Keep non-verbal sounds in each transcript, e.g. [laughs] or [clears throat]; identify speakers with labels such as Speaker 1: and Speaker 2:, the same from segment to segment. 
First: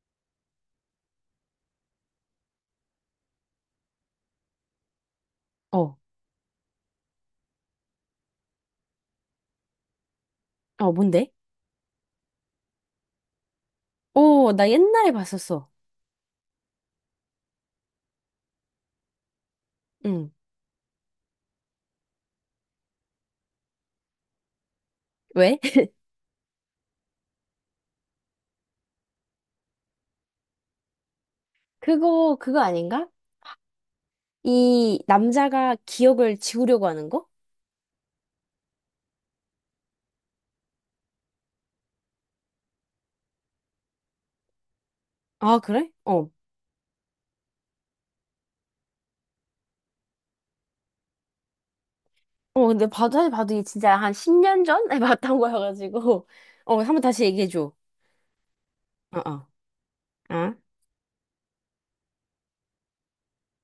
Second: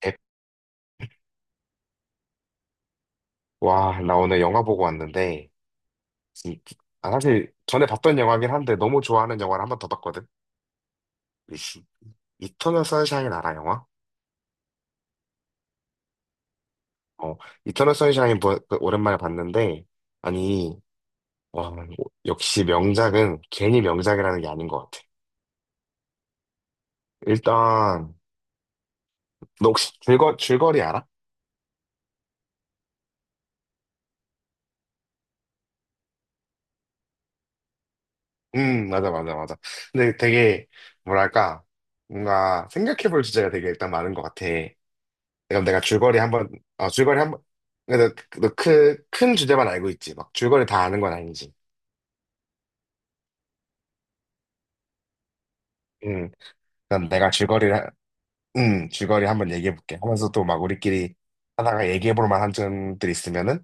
Speaker 1: 백- 와, 나 오늘 영화 보고 왔는데,
Speaker 2: 어,
Speaker 1: 이- 사실 전에 봤던 영화긴 한데 너무 좋아하는 영화를 한번 더 봤거든.
Speaker 2: 어, 뭔데?
Speaker 1: 이- 이터널 선샤인 알아, 영화?
Speaker 2: 오, 나 옛날에 봤었어.
Speaker 1: 어, 이터널 선샤인 그 오랜만에 봤는데,
Speaker 2: 응.
Speaker 1: 아니, 와, 역시 명작은 괜히 명작이라는 게 아닌 것 같아.
Speaker 2: 왜? [laughs]
Speaker 1: 일단, 너 혹시 줄거리 알아?
Speaker 2: 그거, 그거 아닌가? 이 남자가 기억을 지우려고 하는 거?
Speaker 1: 맞아, 맞아, 맞아. 근데 되게, 뭐랄까, 뭔가 생각해볼 주제가 되게 일단 많은 것 같아.
Speaker 2: 아,
Speaker 1: 그럼 내가
Speaker 2: 그래?
Speaker 1: 줄거리
Speaker 2: 어.
Speaker 1: 한번, 줄거리 한번, 근데 너 그, 큰 주제만 알고 있지. 막 줄거리 다 아는 건 아니지.
Speaker 2: 어, 근데 봐도, 사실 봐도 이게 진짜 한 10년 전에 [laughs] 봤던 거여가지고.
Speaker 1: 응.
Speaker 2: 어, 한번
Speaker 1: 그럼
Speaker 2: 다시
Speaker 1: 내가
Speaker 2: 얘기해줘.
Speaker 1: 줄거리를, 응,
Speaker 2: 어,
Speaker 1: 줄거리
Speaker 2: 어.
Speaker 1: 한번 얘기해볼게. 하면서 또
Speaker 2: 아,
Speaker 1: 막 우리끼리 하다가 얘기해볼 만한 점들이 있으면은,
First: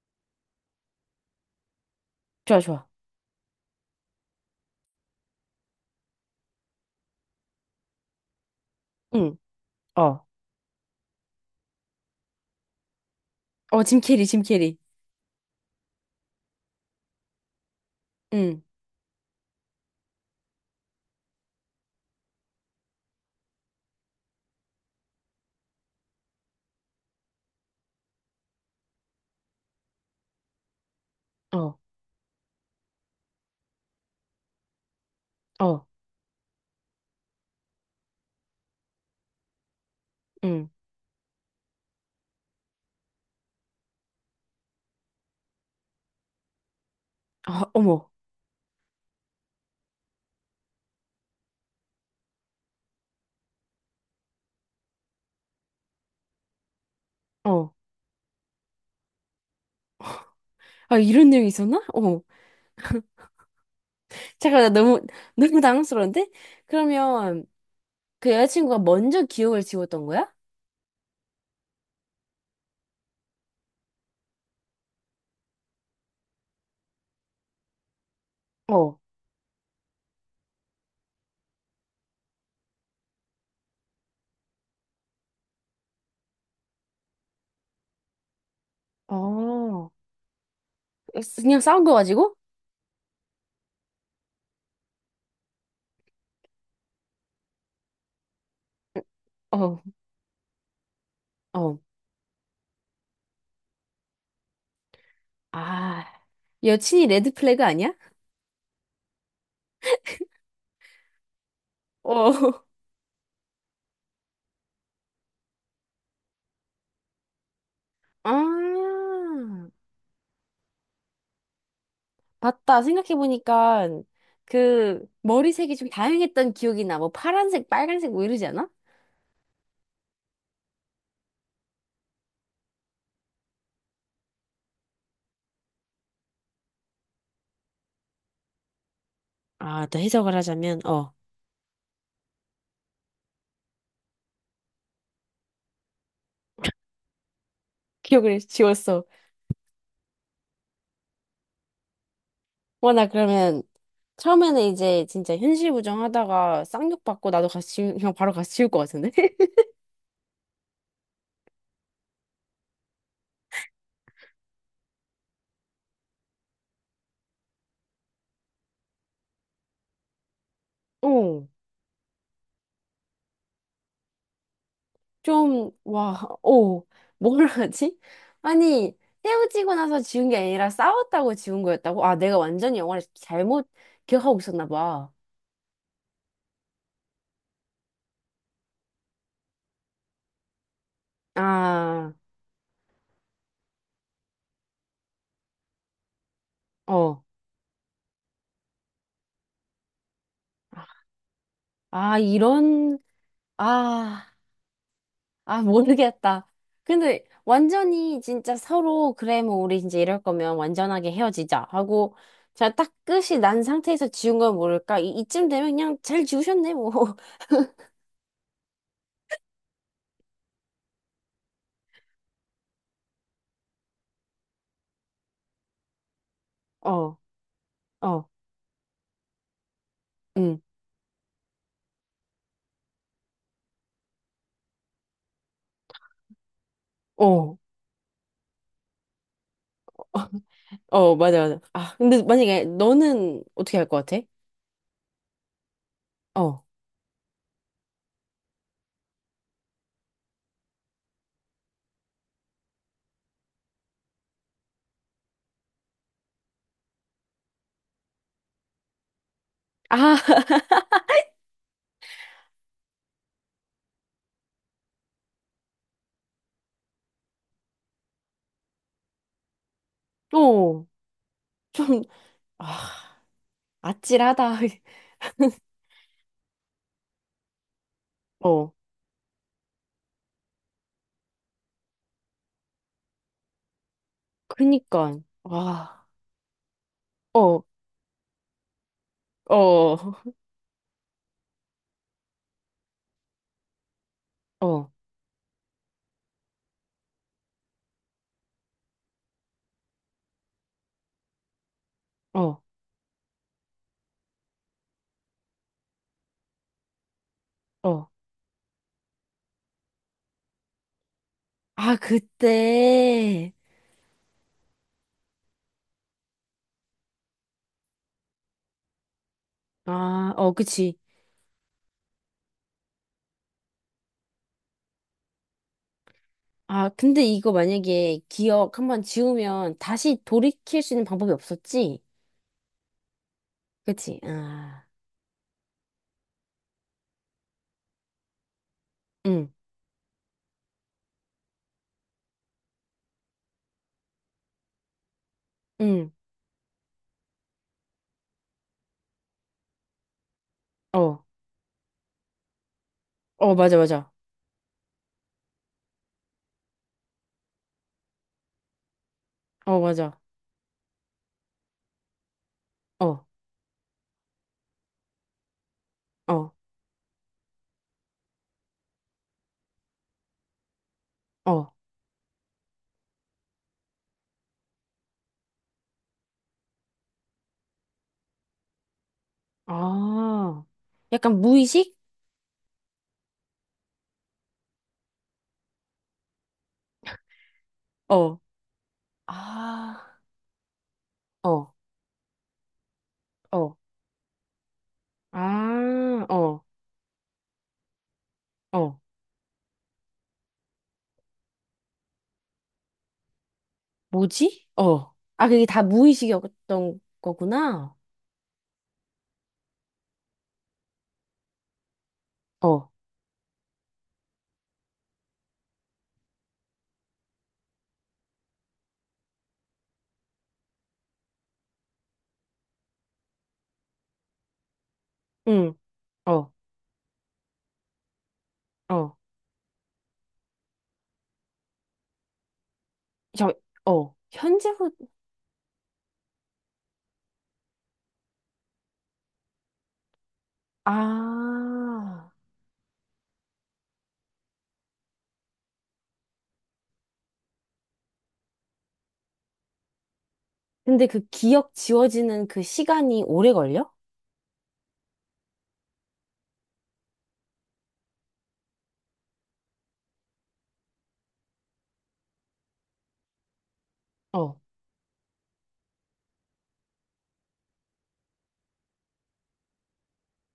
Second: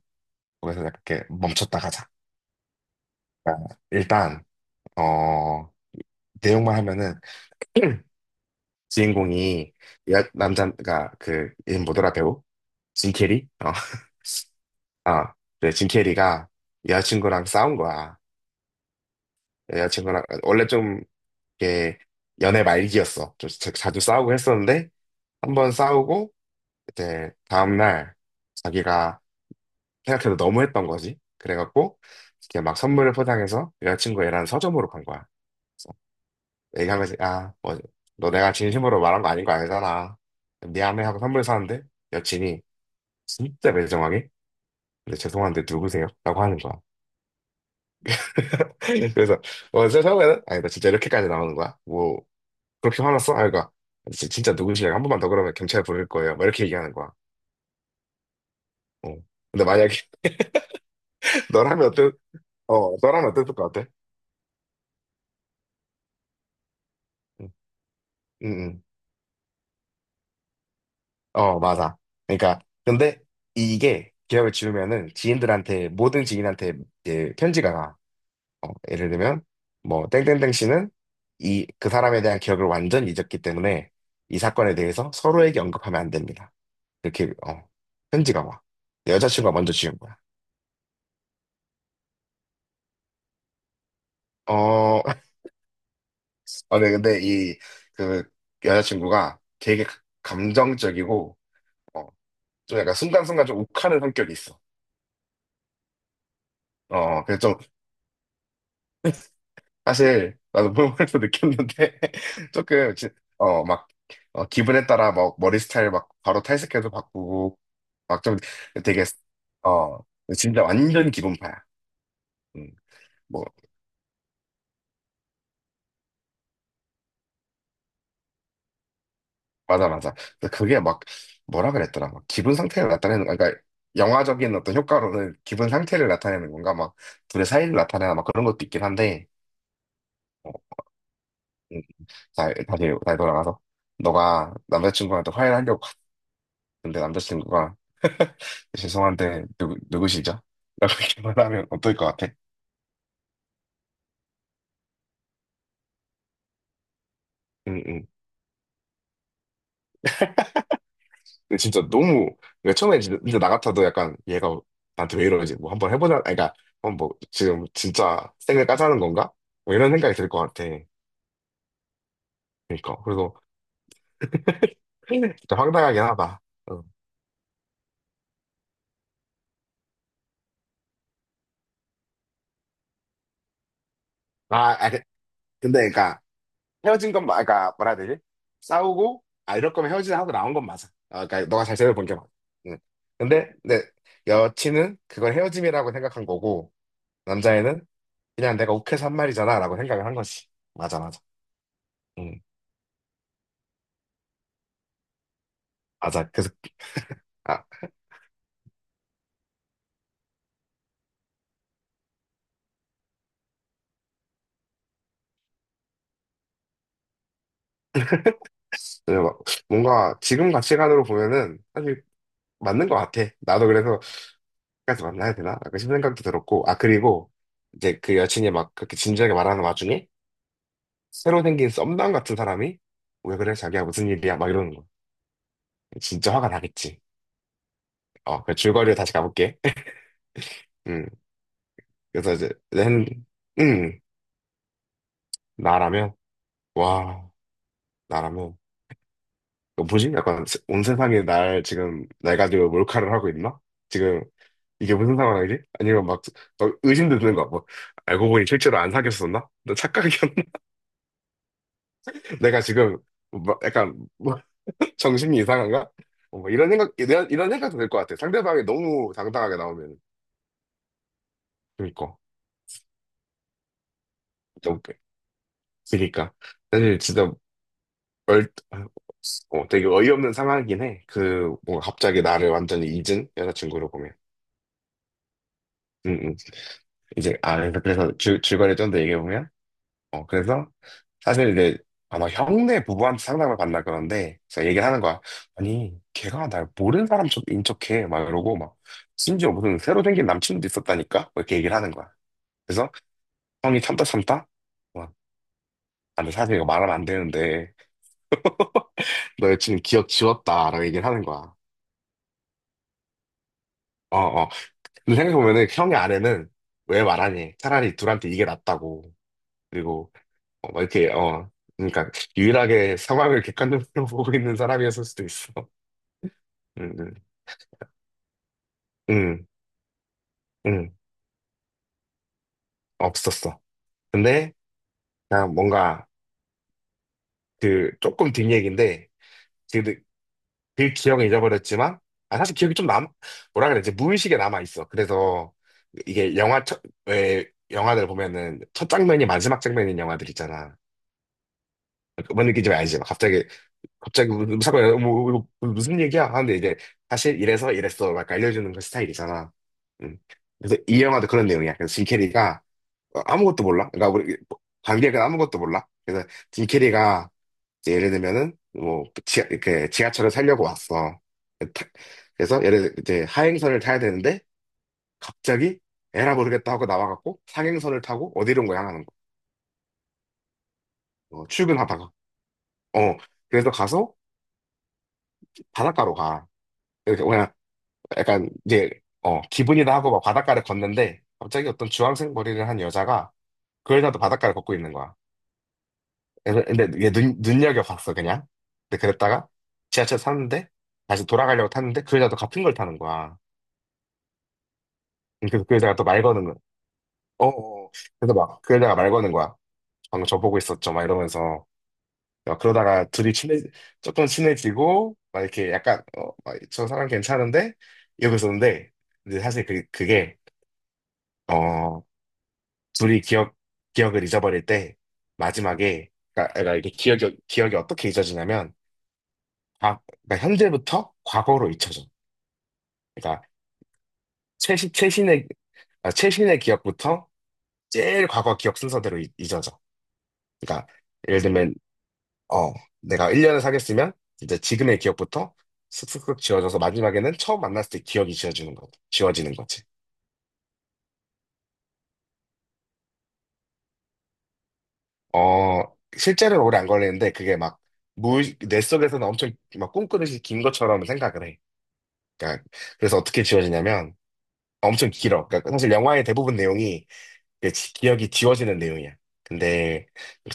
Speaker 1: 거기서 약간 이렇게 멈췄다 가자.
Speaker 2: 좋아, 좋아.
Speaker 1: 그러니까 일단, 어, 내용만 하면은, [clears throat]
Speaker 2: 응,
Speaker 1: 주인공이, 여,
Speaker 2: 어.
Speaker 1: 남자, 가 그, 이 뭐더라, 배우? 짐 캐리? 어.
Speaker 2: 어, 짐 캐리, 짐 캐리.
Speaker 1: [laughs] 아, 네, 짐 캐리가 여자친구랑 싸운 거야.
Speaker 2: 응,
Speaker 1: 여자친구랑, 원래 좀 이게 연애 말기였어. 좀 자주 싸우고 했었는데 한번 싸우고 이제 다음날 자기가 생각해도 너무했던 거지.
Speaker 2: 어,
Speaker 1: 그래갖고 이렇게 막 선물을 포장해서 여자친구애랑 서점으로 간 거야.
Speaker 2: 어,
Speaker 1: 그래서 얘기한 거지. 아, 뭐, 너 내가 진심으로 말한 거 아닌 거 알잖아.
Speaker 2: 응.
Speaker 1: 미안해 하고 선물 사는데 여친이 진짜 매정하게 근데 죄송한데 누구세요? 라고 하는 거야.
Speaker 2: 아, 어머,
Speaker 1: [laughs] 그래서 어, 그래서 처음에는 아니 나 진짜 이렇게까지 나오는 거야? 뭐 그렇게 화났어? 아, 그러니까 진짜 누구시냐? 한 번만 더 그러면 경찰 부를 거예요. 막 이렇게 얘기하는 거야.
Speaker 2: 어.
Speaker 1: 어. 근데 만약에
Speaker 2: 아, 이런 내용이
Speaker 1: [laughs]
Speaker 2: 있었나?
Speaker 1: 너라면 어땠,
Speaker 2: 어머.
Speaker 1: 어, 너라면 어땠을 것 같아?
Speaker 2: 잠깐, 나 너무, 너무 당황스러운데? 그러면,
Speaker 1: 응,
Speaker 2: 그
Speaker 1: 응,
Speaker 2: 여자친구가
Speaker 1: 응.
Speaker 2: 먼저 기억을 지웠던 거야?
Speaker 1: 어, 맞아. 그러니까 근데 이게 기억을 지우면은 지인들한테 모든 지인한테 이제 편지가 가. 어,
Speaker 2: 어,
Speaker 1: 예를 들면 뭐 땡땡땡 씨는 이 그 사람에 대한 기억을 완전히 잊었기 때문에 이 사건에 대해서 서로에게 언급하면 안 됩니다. 이렇게 어, 편지가 와. 여자친구가 먼저
Speaker 2: 어,
Speaker 1: 지운 거야.
Speaker 2: 그냥 싸운 거 가지고?
Speaker 1: 어, 아, 네, 근데 이, 그, 여자친구가
Speaker 2: 어,
Speaker 1: 되게 감정적이고,
Speaker 2: 어.
Speaker 1: 어, 좀 약간 순간순간 좀 욱하는 성격이 있어.
Speaker 2: 아, 여친이
Speaker 1: 어,
Speaker 2: 레드
Speaker 1: 그래서 좀,
Speaker 2: 플래그 아니야?
Speaker 1: 사실, 나도 보면서 [laughs] 느꼈는데,
Speaker 2: 어.
Speaker 1: [laughs]
Speaker 2: [laughs]
Speaker 1: 조금, 지- 어, 막, 어, 기분에 따라 막 머리 스타일 막 바로 탈색해도 바꾸고, 막
Speaker 2: 아,
Speaker 1: 좀 되게, 어, 진짜 완전 기분파야. 음,
Speaker 2: 맞다.
Speaker 1: 뭐,
Speaker 2: 생각해보니까 그 머리색이 좀 다양했던 기억이 나. 뭐 파란색, 빨간색 뭐 이러지 않아?
Speaker 1: 맞아, 맞아. 근데 그게 막, 뭐라 그랬더라. 막 기분 상태를 나타내는, 그러니까 영화적인 어떤 효과로는 기분 상태를 나타내는 건가? 막 둘의 사이를 나타내나 막 그런 것도 있긴 한데,
Speaker 2: 아, 또 해석을
Speaker 1: 어,
Speaker 2: 하자면, 어,
Speaker 1: 음, 다시 돌아가서. 너가 남자친구한테 화해를 하려고 갔는데 남자친구가
Speaker 2: 기억을 지웠어.
Speaker 1: 죄송한데 누구시죠? [laughs] 라고 이렇게 말하면 어떨 것 같아?
Speaker 2: 와, 나 그러면 처음에는 이제 진짜 현실 부정하다가 쌍욕 받고 나도
Speaker 1: 응,
Speaker 2: 같이,
Speaker 1: 응.
Speaker 2: 그냥 바로 같이 지울 것 같은데? [laughs]
Speaker 1: 근데 진짜 너무, 그러니까 처음에 진짜 나 같아도 약간 얘가 나한테 왜 이러지? 뭐 한번 해보자. 아니, 그러니까, 어, 뭐, 지금 진짜 생을 까자는 건가? 뭐 이런 생각이 들 것 같아.
Speaker 2: 어.
Speaker 1: 그러니까 그래서 [laughs] 진짜
Speaker 2: 좀,
Speaker 1: 황당하긴
Speaker 2: 와,
Speaker 1: 하다.
Speaker 2: 어,
Speaker 1: 응.
Speaker 2: 뭘 하지? 아니, 헤어지고 나서 지운 게 아니라 싸웠다고 지운 거였다고? 아, 내가 완전히 영화를 잘못 기억하고 있었나
Speaker 1: 아, 아,
Speaker 2: 봐.
Speaker 1: 근데 그러니까 헤어진 건 그러니까 뭐라 해야 되지? 싸우고 아 이럴 거면 헤어지자 하고 나온 건 맞아. 아, 그러니까 너가 잘 생각해
Speaker 2: 아,
Speaker 1: 본게 맞아. 응. 근데 내 여친은 그걸 헤어짐이라고 생각한 거고
Speaker 2: 어.
Speaker 1: 남자애는 그냥 내가 욱해서 한 말이잖아라고 생각을 한 거지. 맞아, 맞아.
Speaker 2: 아,
Speaker 1: 응,
Speaker 2: 이런, 아, 아,
Speaker 1: 맞아.
Speaker 2: 모르겠다.
Speaker 1: 그래서
Speaker 2: 근데
Speaker 1: 아,
Speaker 2: 완전히 진짜 서로, 그래, 뭐, 우리 이제 이럴 거면 완전하게 헤어지자 하고, 제가 딱 끝이 난 상태에서 지운 건 모를까? 이, 이쯤 되면 그냥 잘 지우셨네, 뭐. [laughs]
Speaker 1: 그래서 막 뭔가 지금 가치관으로 보면은 사실 맞는 것 같아. 나도 그래서 까지 만나야 되나? 약간 싶은 생각도 들었고, 아,
Speaker 2: 어,
Speaker 1: 그리고 이제 그
Speaker 2: 어,
Speaker 1: 여친이 막 그렇게 진지하게 말하는 와중에
Speaker 2: 응,
Speaker 1: 새로 생긴 썸남 같은 사람이 왜 그래? 자기야 무슨 일이야? 막 이러는 거. 진짜 화가 나겠지.
Speaker 2: 어.
Speaker 1: 어, 그 줄거리로 다시 가볼게. [laughs] 음,
Speaker 2: 어, 맞아, 맞아. 아, 근데
Speaker 1: 그래서 이제
Speaker 2: 만약에
Speaker 1: 낸,
Speaker 2: 너는 어떻게 할 것
Speaker 1: 음,
Speaker 2: 같아?
Speaker 1: 나라면
Speaker 2: 어.
Speaker 1: 와, 나라면 너 뭐지? 약간 온 세상이 날 지금 날 가지고 몰카를 하고 있나? 지금 이게 무슨 상황이지? 아니면 막, 어, 의심도 드는 거야. 뭐 알고 보니 실제로 안 사귀었었나? 너
Speaker 2: 아,
Speaker 1: 착각이었나?
Speaker 2: [laughs]
Speaker 1: 내가 지금 뭐 약간 뭐 [laughs] 정신이 이상한가? 어, 뭐 이런 생각 이런 생각도 들 것 같아. 상대방이 너무 당당하게 나오면
Speaker 2: 어, 좀,
Speaker 1: 그니까
Speaker 2: 아, 아찔하다.
Speaker 1: 너무
Speaker 2: [laughs]
Speaker 1: 그니까 사실 진짜 얼
Speaker 2: 어,
Speaker 1: 되게 어이없는 상황이긴 해. 그 뭔가 갑자기 나를 완전히 잊은 여자친구로 보면.
Speaker 2: 그니까. 와,
Speaker 1: 음, 음. 이제 아
Speaker 2: 어,
Speaker 1: 그래서 줄 줄거리 좀 더 얘기해 보면.
Speaker 2: 어, 어,
Speaker 1: 어, 그래서 사실 이제 아마 형네 부부한테 상담을 받나 그런데 제가 얘기를
Speaker 2: 어,
Speaker 1: 하는 거야. 아니, 걔가 날 모르는 사람처럼 인척해. 막 이러고 막 심지어 무슨 새로 생긴 남친도 있었다니까? 뭐 이렇게 얘기를 하는 거야.
Speaker 2: 어.
Speaker 1: 그래서 형이 참다 참다 막, 아, 근데 사실 이거 말하면 안 되는데
Speaker 2: 어.
Speaker 1: 너 여친 기억 지웠다 라고 얘기를 하는 거야.
Speaker 2: 아, 그때.
Speaker 1: 어, 어. 근데 생각해보면은 그 형의 아내는 왜 말하니? 차라리 둘한테 이게 낫다고. 그리고
Speaker 2: 아, 어,
Speaker 1: 어, 막
Speaker 2: 그치.
Speaker 1: 이렇게 어 그러니까 유일하게 상황을 객관적으로 [laughs] 보고 있는 사람이었을 수도 있어.
Speaker 2: 아,
Speaker 1: 응, 응,
Speaker 2: 근데 이거 만약에 기억 한번
Speaker 1: 응,
Speaker 2: 지우면 다시 돌이킬
Speaker 1: 응,
Speaker 2: 수 있는 방법이 없었지?
Speaker 1: 없었어.
Speaker 2: 그치?
Speaker 1: 근데
Speaker 2: 아,
Speaker 1: 그냥 뭔가 그 조금 뒷 얘기인데
Speaker 2: 응,
Speaker 1: 그, 그 기억은 잊어버렸지만 아 사실 기억이 좀 남아 뭐라 그래 이제 무의식에 남아 있어. 그래서
Speaker 2: 응,
Speaker 1: 이게 영화 첫왜 영화들 보면은 첫 장면이 마지막 장면인 영화들 있잖아.
Speaker 2: 어,
Speaker 1: 뭔 느낌인지 알지? 막 갑자기
Speaker 2: 어, 맞아, 맞아.
Speaker 1: 갑자기 무슨 야뭐 이거 무슨 얘기야? 하는데 이제 사실 이래서 이랬어 막 알려주는 그 스타일이잖아.
Speaker 2: 어,
Speaker 1: 음.
Speaker 2: 맞아.
Speaker 1: 그래서 이 영화도 그런 내용이야. 그래서 짐 캐리가 어,
Speaker 2: 어,
Speaker 1: 아무것도 몰라. 그러니까 우리 관객은 아무것도 몰라. 그래서
Speaker 2: 어,
Speaker 1: 짐 캐리가 이제 예를 들면은 뭐 지하, 이렇게 지하철을 타려고 왔어. 그
Speaker 2: 어.
Speaker 1: 타- 그래서 이제 하행선을 타야 되는데 갑자기 에라 모르겠다 하고 나와갖고 상행선을 타고 어디론가 향하는 거.
Speaker 2: 아, 약간
Speaker 1: 어,
Speaker 2: 무의식?
Speaker 1: 출근하다가. 어 그래서 가서 바닷가로 가. 이렇게
Speaker 2: 어,
Speaker 1: 약간 이제 어 기분이다 하고
Speaker 2: 아,
Speaker 1: 막 바닷가를 걷는데 갑자기
Speaker 2: 어,
Speaker 1: 어떤 주황색 머리를 한 여자가
Speaker 2: 어.
Speaker 1: 그 여자도 바닷가를 걷고 있는 거야.
Speaker 2: 아, 어,
Speaker 1: 그래서- 근데 이게 눈여겨봤어 그냥.
Speaker 2: 어.
Speaker 1: 근데 그랬다가 지하철 탔는데 다시 돌아가려고 탔는데 그 여자도 같은 걸 타는 거야.
Speaker 2: 뭐지? 어. 아,
Speaker 1: 그래서
Speaker 2: 그게
Speaker 1: 그
Speaker 2: 다
Speaker 1: 여자가 또 말 거는 거야.
Speaker 2: 무의식이었던
Speaker 1: 어, 어. 어.
Speaker 2: 거구나.
Speaker 1: 그래서 막 그 여자가 말 거는 거야. 방금 저 보고 있었죠 막 이러면서 막
Speaker 2: 어,
Speaker 1: 그러다가 둘이 친해 조금 친해지고 막 이렇게 약간 어, 막저 사람 괜찮은데 이러고 있었는데 근데 사실 그, 그게 어 둘이 기억을 잊어버릴 때,
Speaker 2: 응,
Speaker 1: 마지막에,
Speaker 2: 어,
Speaker 1: 그러니까, 그러니까 이게 기억이 어떻게 잊어지냐면,
Speaker 2: 어.
Speaker 1: 그러니까 현재부터 과거로 잊혀져. 그러니까,
Speaker 2: 저, 어. 현재로,
Speaker 1: 최신의, 아, 최신의 기억부터 제일 과거 기억 순서대로 잊어져. 그러니까, 예를 들면,
Speaker 2: 아.
Speaker 1: 어, 내가 1년을 사귀었으면, 이제 지금의 기억부터 슥슥슥 지워져서 마지막에는 처음 만났을 때 기억이 지워지는 거, 지워지는 거지.
Speaker 2: 근데 그 기억 지워지는 그 시간이 오래 걸려?
Speaker 1: 어, 실제로는 오래 안 걸리는데, 그게 막, 무, 뇌 속에서는 엄청 막 꿈꾸듯이 긴 것처럼 생각을 해. 그러니까 그래서 어떻게 지워지냐면
Speaker 2: 어.
Speaker 1: 엄청 길어. 그러니까 사실 영화의 대부분 내용이 그 기억이 지워지는 내용이야. 근데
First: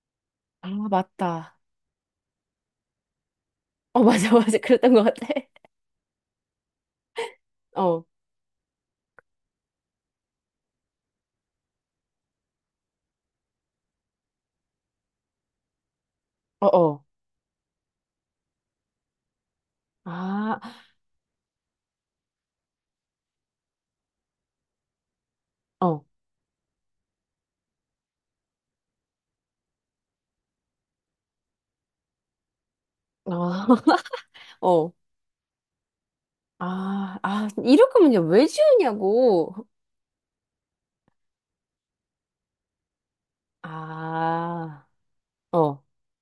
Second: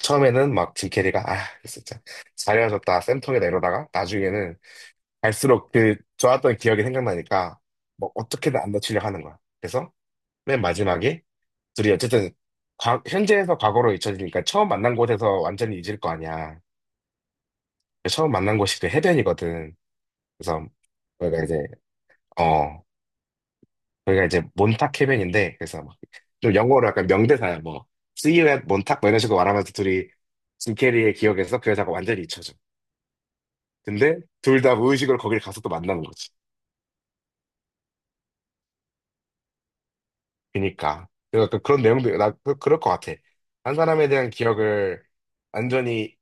Speaker 1: 처음에는
Speaker 2: 아,
Speaker 1: 막 짐 캐리가 아
Speaker 2: 맞다.
Speaker 1: 진짜 잘해줬다 쌤통에다 이러다가
Speaker 2: 어, [laughs] 맞아,
Speaker 1: 나중에는
Speaker 2: 맞아. 그랬던 것 같아.
Speaker 1: 갈수록 그 좋았던 기억이 생각나니까
Speaker 2: 어,
Speaker 1: 뭐 어떻게든 안 놓치려고 하는 거야. 그래서 맨 마지막에 둘이 어쨌든 현재에서 과거로 잊혀지니까 처음 만난 곳에서 완전히 잊을 거 아니야.
Speaker 2: 어, 어.
Speaker 1: 처음 만난 곳이 그 해변이거든.
Speaker 2: 아,
Speaker 1: 그래서 우리가 이제 어 거기가 이제 몬탁 해변인데 그래서
Speaker 2: 어,
Speaker 1: 막좀 영어로 약간 명대사야 뭐 See you at 몬탁 뭐 이런 식으로 말하면서 둘이 짐 캐리의 기억에서 그 여자가 완전히 잊혀져.
Speaker 2: 어, [laughs]
Speaker 1: 근데 둘 다
Speaker 2: 어.
Speaker 1: 무의식으로 거길 가서 또 만나는 거지.
Speaker 2: 아, 아, 이럴 거면 왜 지우냐고.
Speaker 1: 그니까 그래서 약간 그런 내용도 나 그럴 것 같아. 한 사람에 대한
Speaker 2: 아,
Speaker 1: 기억을
Speaker 2: 어,
Speaker 1: 완전히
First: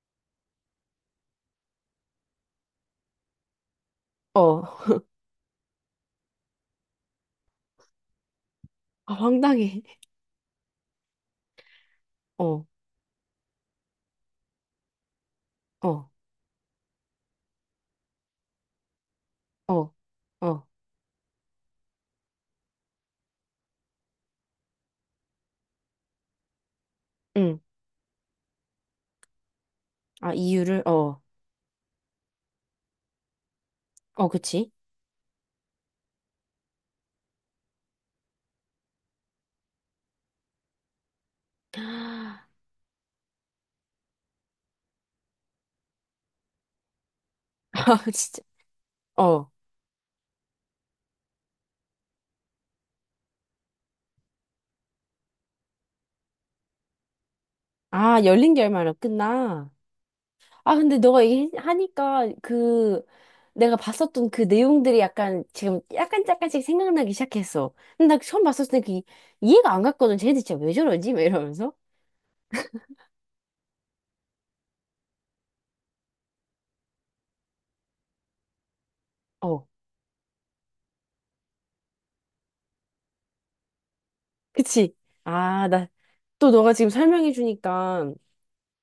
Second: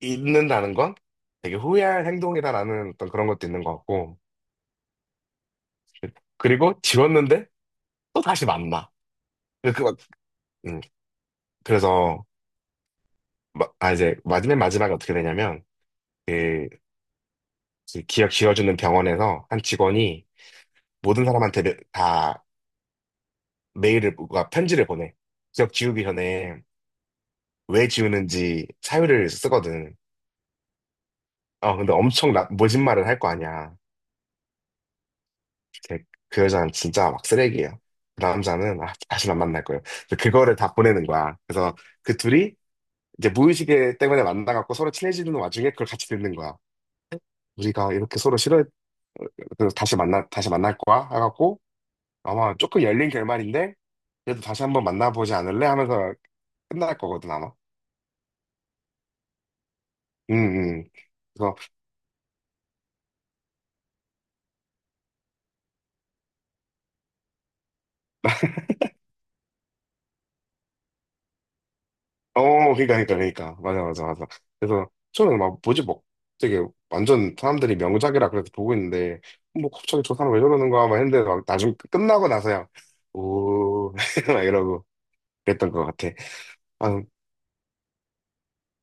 Speaker 1: 잊는다는 건 되게 후회할 행동이다라는 어떤 그런 것도 있는 것 같고
Speaker 2: 어.
Speaker 1: 그리고 지웠는데 또 다시 만나.
Speaker 2: 아, 황당해.
Speaker 1: 그막 음, 그래서
Speaker 2: 어,
Speaker 1: 이제 마지막 마지막에 어떻게 되냐면
Speaker 2: 어,
Speaker 1: 그 그 기억 지워주는 병원에서 한
Speaker 2: 어,
Speaker 1: 직원이
Speaker 2: 어.
Speaker 1: 모든 사람한테 메- 다 메일을, 뭔가 편지를 보내. 기억 지우기 전에
Speaker 2: 응.
Speaker 1: 왜 지우는지 사유를 쓰거든.
Speaker 2: 아, 이유를, 어.
Speaker 1: 어, 근데 엄청 나, 모진말을 할 거 아니야.
Speaker 2: 어, 그치.
Speaker 1: 걔- 그 여자는 진짜 막 쓰레기예요. 그 남자는, 아, 다시 안 만날 거예요. 그래서 그거를 다 보내는 거야. 그래서
Speaker 2: [gasps]
Speaker 1: 그
Speaker 2: 아,
Speaker 1: 둘이 이제 무의식에 때문에 만나갖고 서로 친해지는 와중에 그걸 같이 듣는 거야. 우리가
Speaker 2: [laughs]
Speaker 1: 이렇게 서로
Speaker 2: 진짜.
Speaker 1: 싫어, 어, 어,
Speaker 2: 어.
Speaker 1: 그래서 다시 만나, 다시 만날 거야? 해갖고 아마 조금 열린 결말인데 그래도 다시 한번 만나보지 않을래? 하면서 끝날 거거든 아마.
Speaker 2: 아, 열린 결말로 끝나.
Speaker 1: 음,
Speaker 2: 아,
Speaker 1: 음.
Speaker 2: 근데 너가
Speaker 1: 그래서
Speaker 2: 얘기하니까 그 내가 봤었던 그 내용들이 약간 지금 약간 약간씩 생각나기 시작했어. 근데 나 처음 봤었을 때 그 이해가 안 갔거든. 쟤네들 진짜 왜 저러지? 막 이러면서.
Speaker 1: 어 그러니까 그러니까 맞아 맞아 맞아. 그래서 저는 막 뭐지 뭐 되게 완전 사람들이 명작이라 그래서 보고 있는데 뭐 갑자기 저 사람 왜 저러는 거야 막 했는데 막 나중 끝나고 나서야 오 [laughs] 막 이러고
Speaker 2: 그치? 아,
Speaker 1: 그랬던 것
Speaker 2: 나,
Speaker 1: 같아.
Speaker 2: 또 너가 지금
Speaker 1: 아,
Speaker 2: 설명해 주니까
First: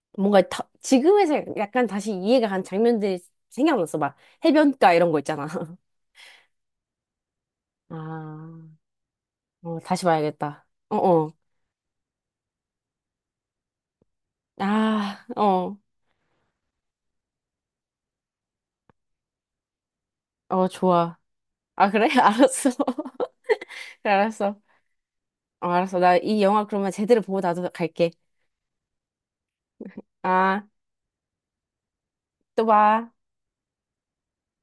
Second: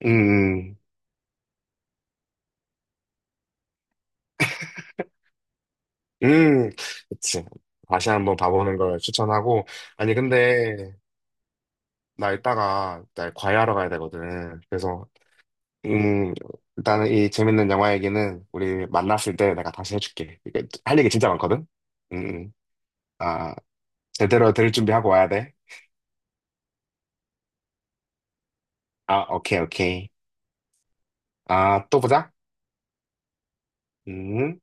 Speaker 1: 음,
Speaker 2: 뭔가 다,
Speaker 1: 음,
Speaker 2: 지금에서 약간 다시 이해가 간 장면들이 생각났어. 막 해변가 이런 거 있잖아. [laughs]
Speaker 1: 음, 그치. 다시 한번
Speaker 2: 아,
Speaker 1: 봐보는 걸 추천하고
Speaker 2: 어, 다시
Speaker 1: 아니
Speaker 2: 봐야겠다.
Speaker 1: 근데
Speaker 2: 어, 어.
Speaker 1: 나 이따가 나 과외하러 가야 되거든. 그래서
Speaker 2: 아, 어,
Speaker 1: 음, 일단은 이 재밌는 영화 얘기는 우리 만났을 때 내가 다시 해줄게. 이게
Speaker 2: 어,
Speaker 1: 할 얘기
Speaker 2: 좋아.
Speaker 1: 진짜 많거든?
Speaker 2: 아, 그래?
Speaker 1: 음,
Speaker 2: [laughs]
Speaker 1: 음.
Speaker 2: 알았어. [laughs]
Speaker 1: 아,
Speaker 2: 그래,
Speaker 1: 제대로
Speaker 2: 알았어.
Speaker 1: 들을 준비하고 와야 돼.
Speaker 2: 어, 알았어. 나 이 영화 그러면 제대로 보고 나도 갈게.
Speaker 1: 아, 오케이, 오케이.
Speaker 2: 아,
Speaker 1: 아, 또 보자.
Speaker 2: 또 봐.
Speaker 1: 음.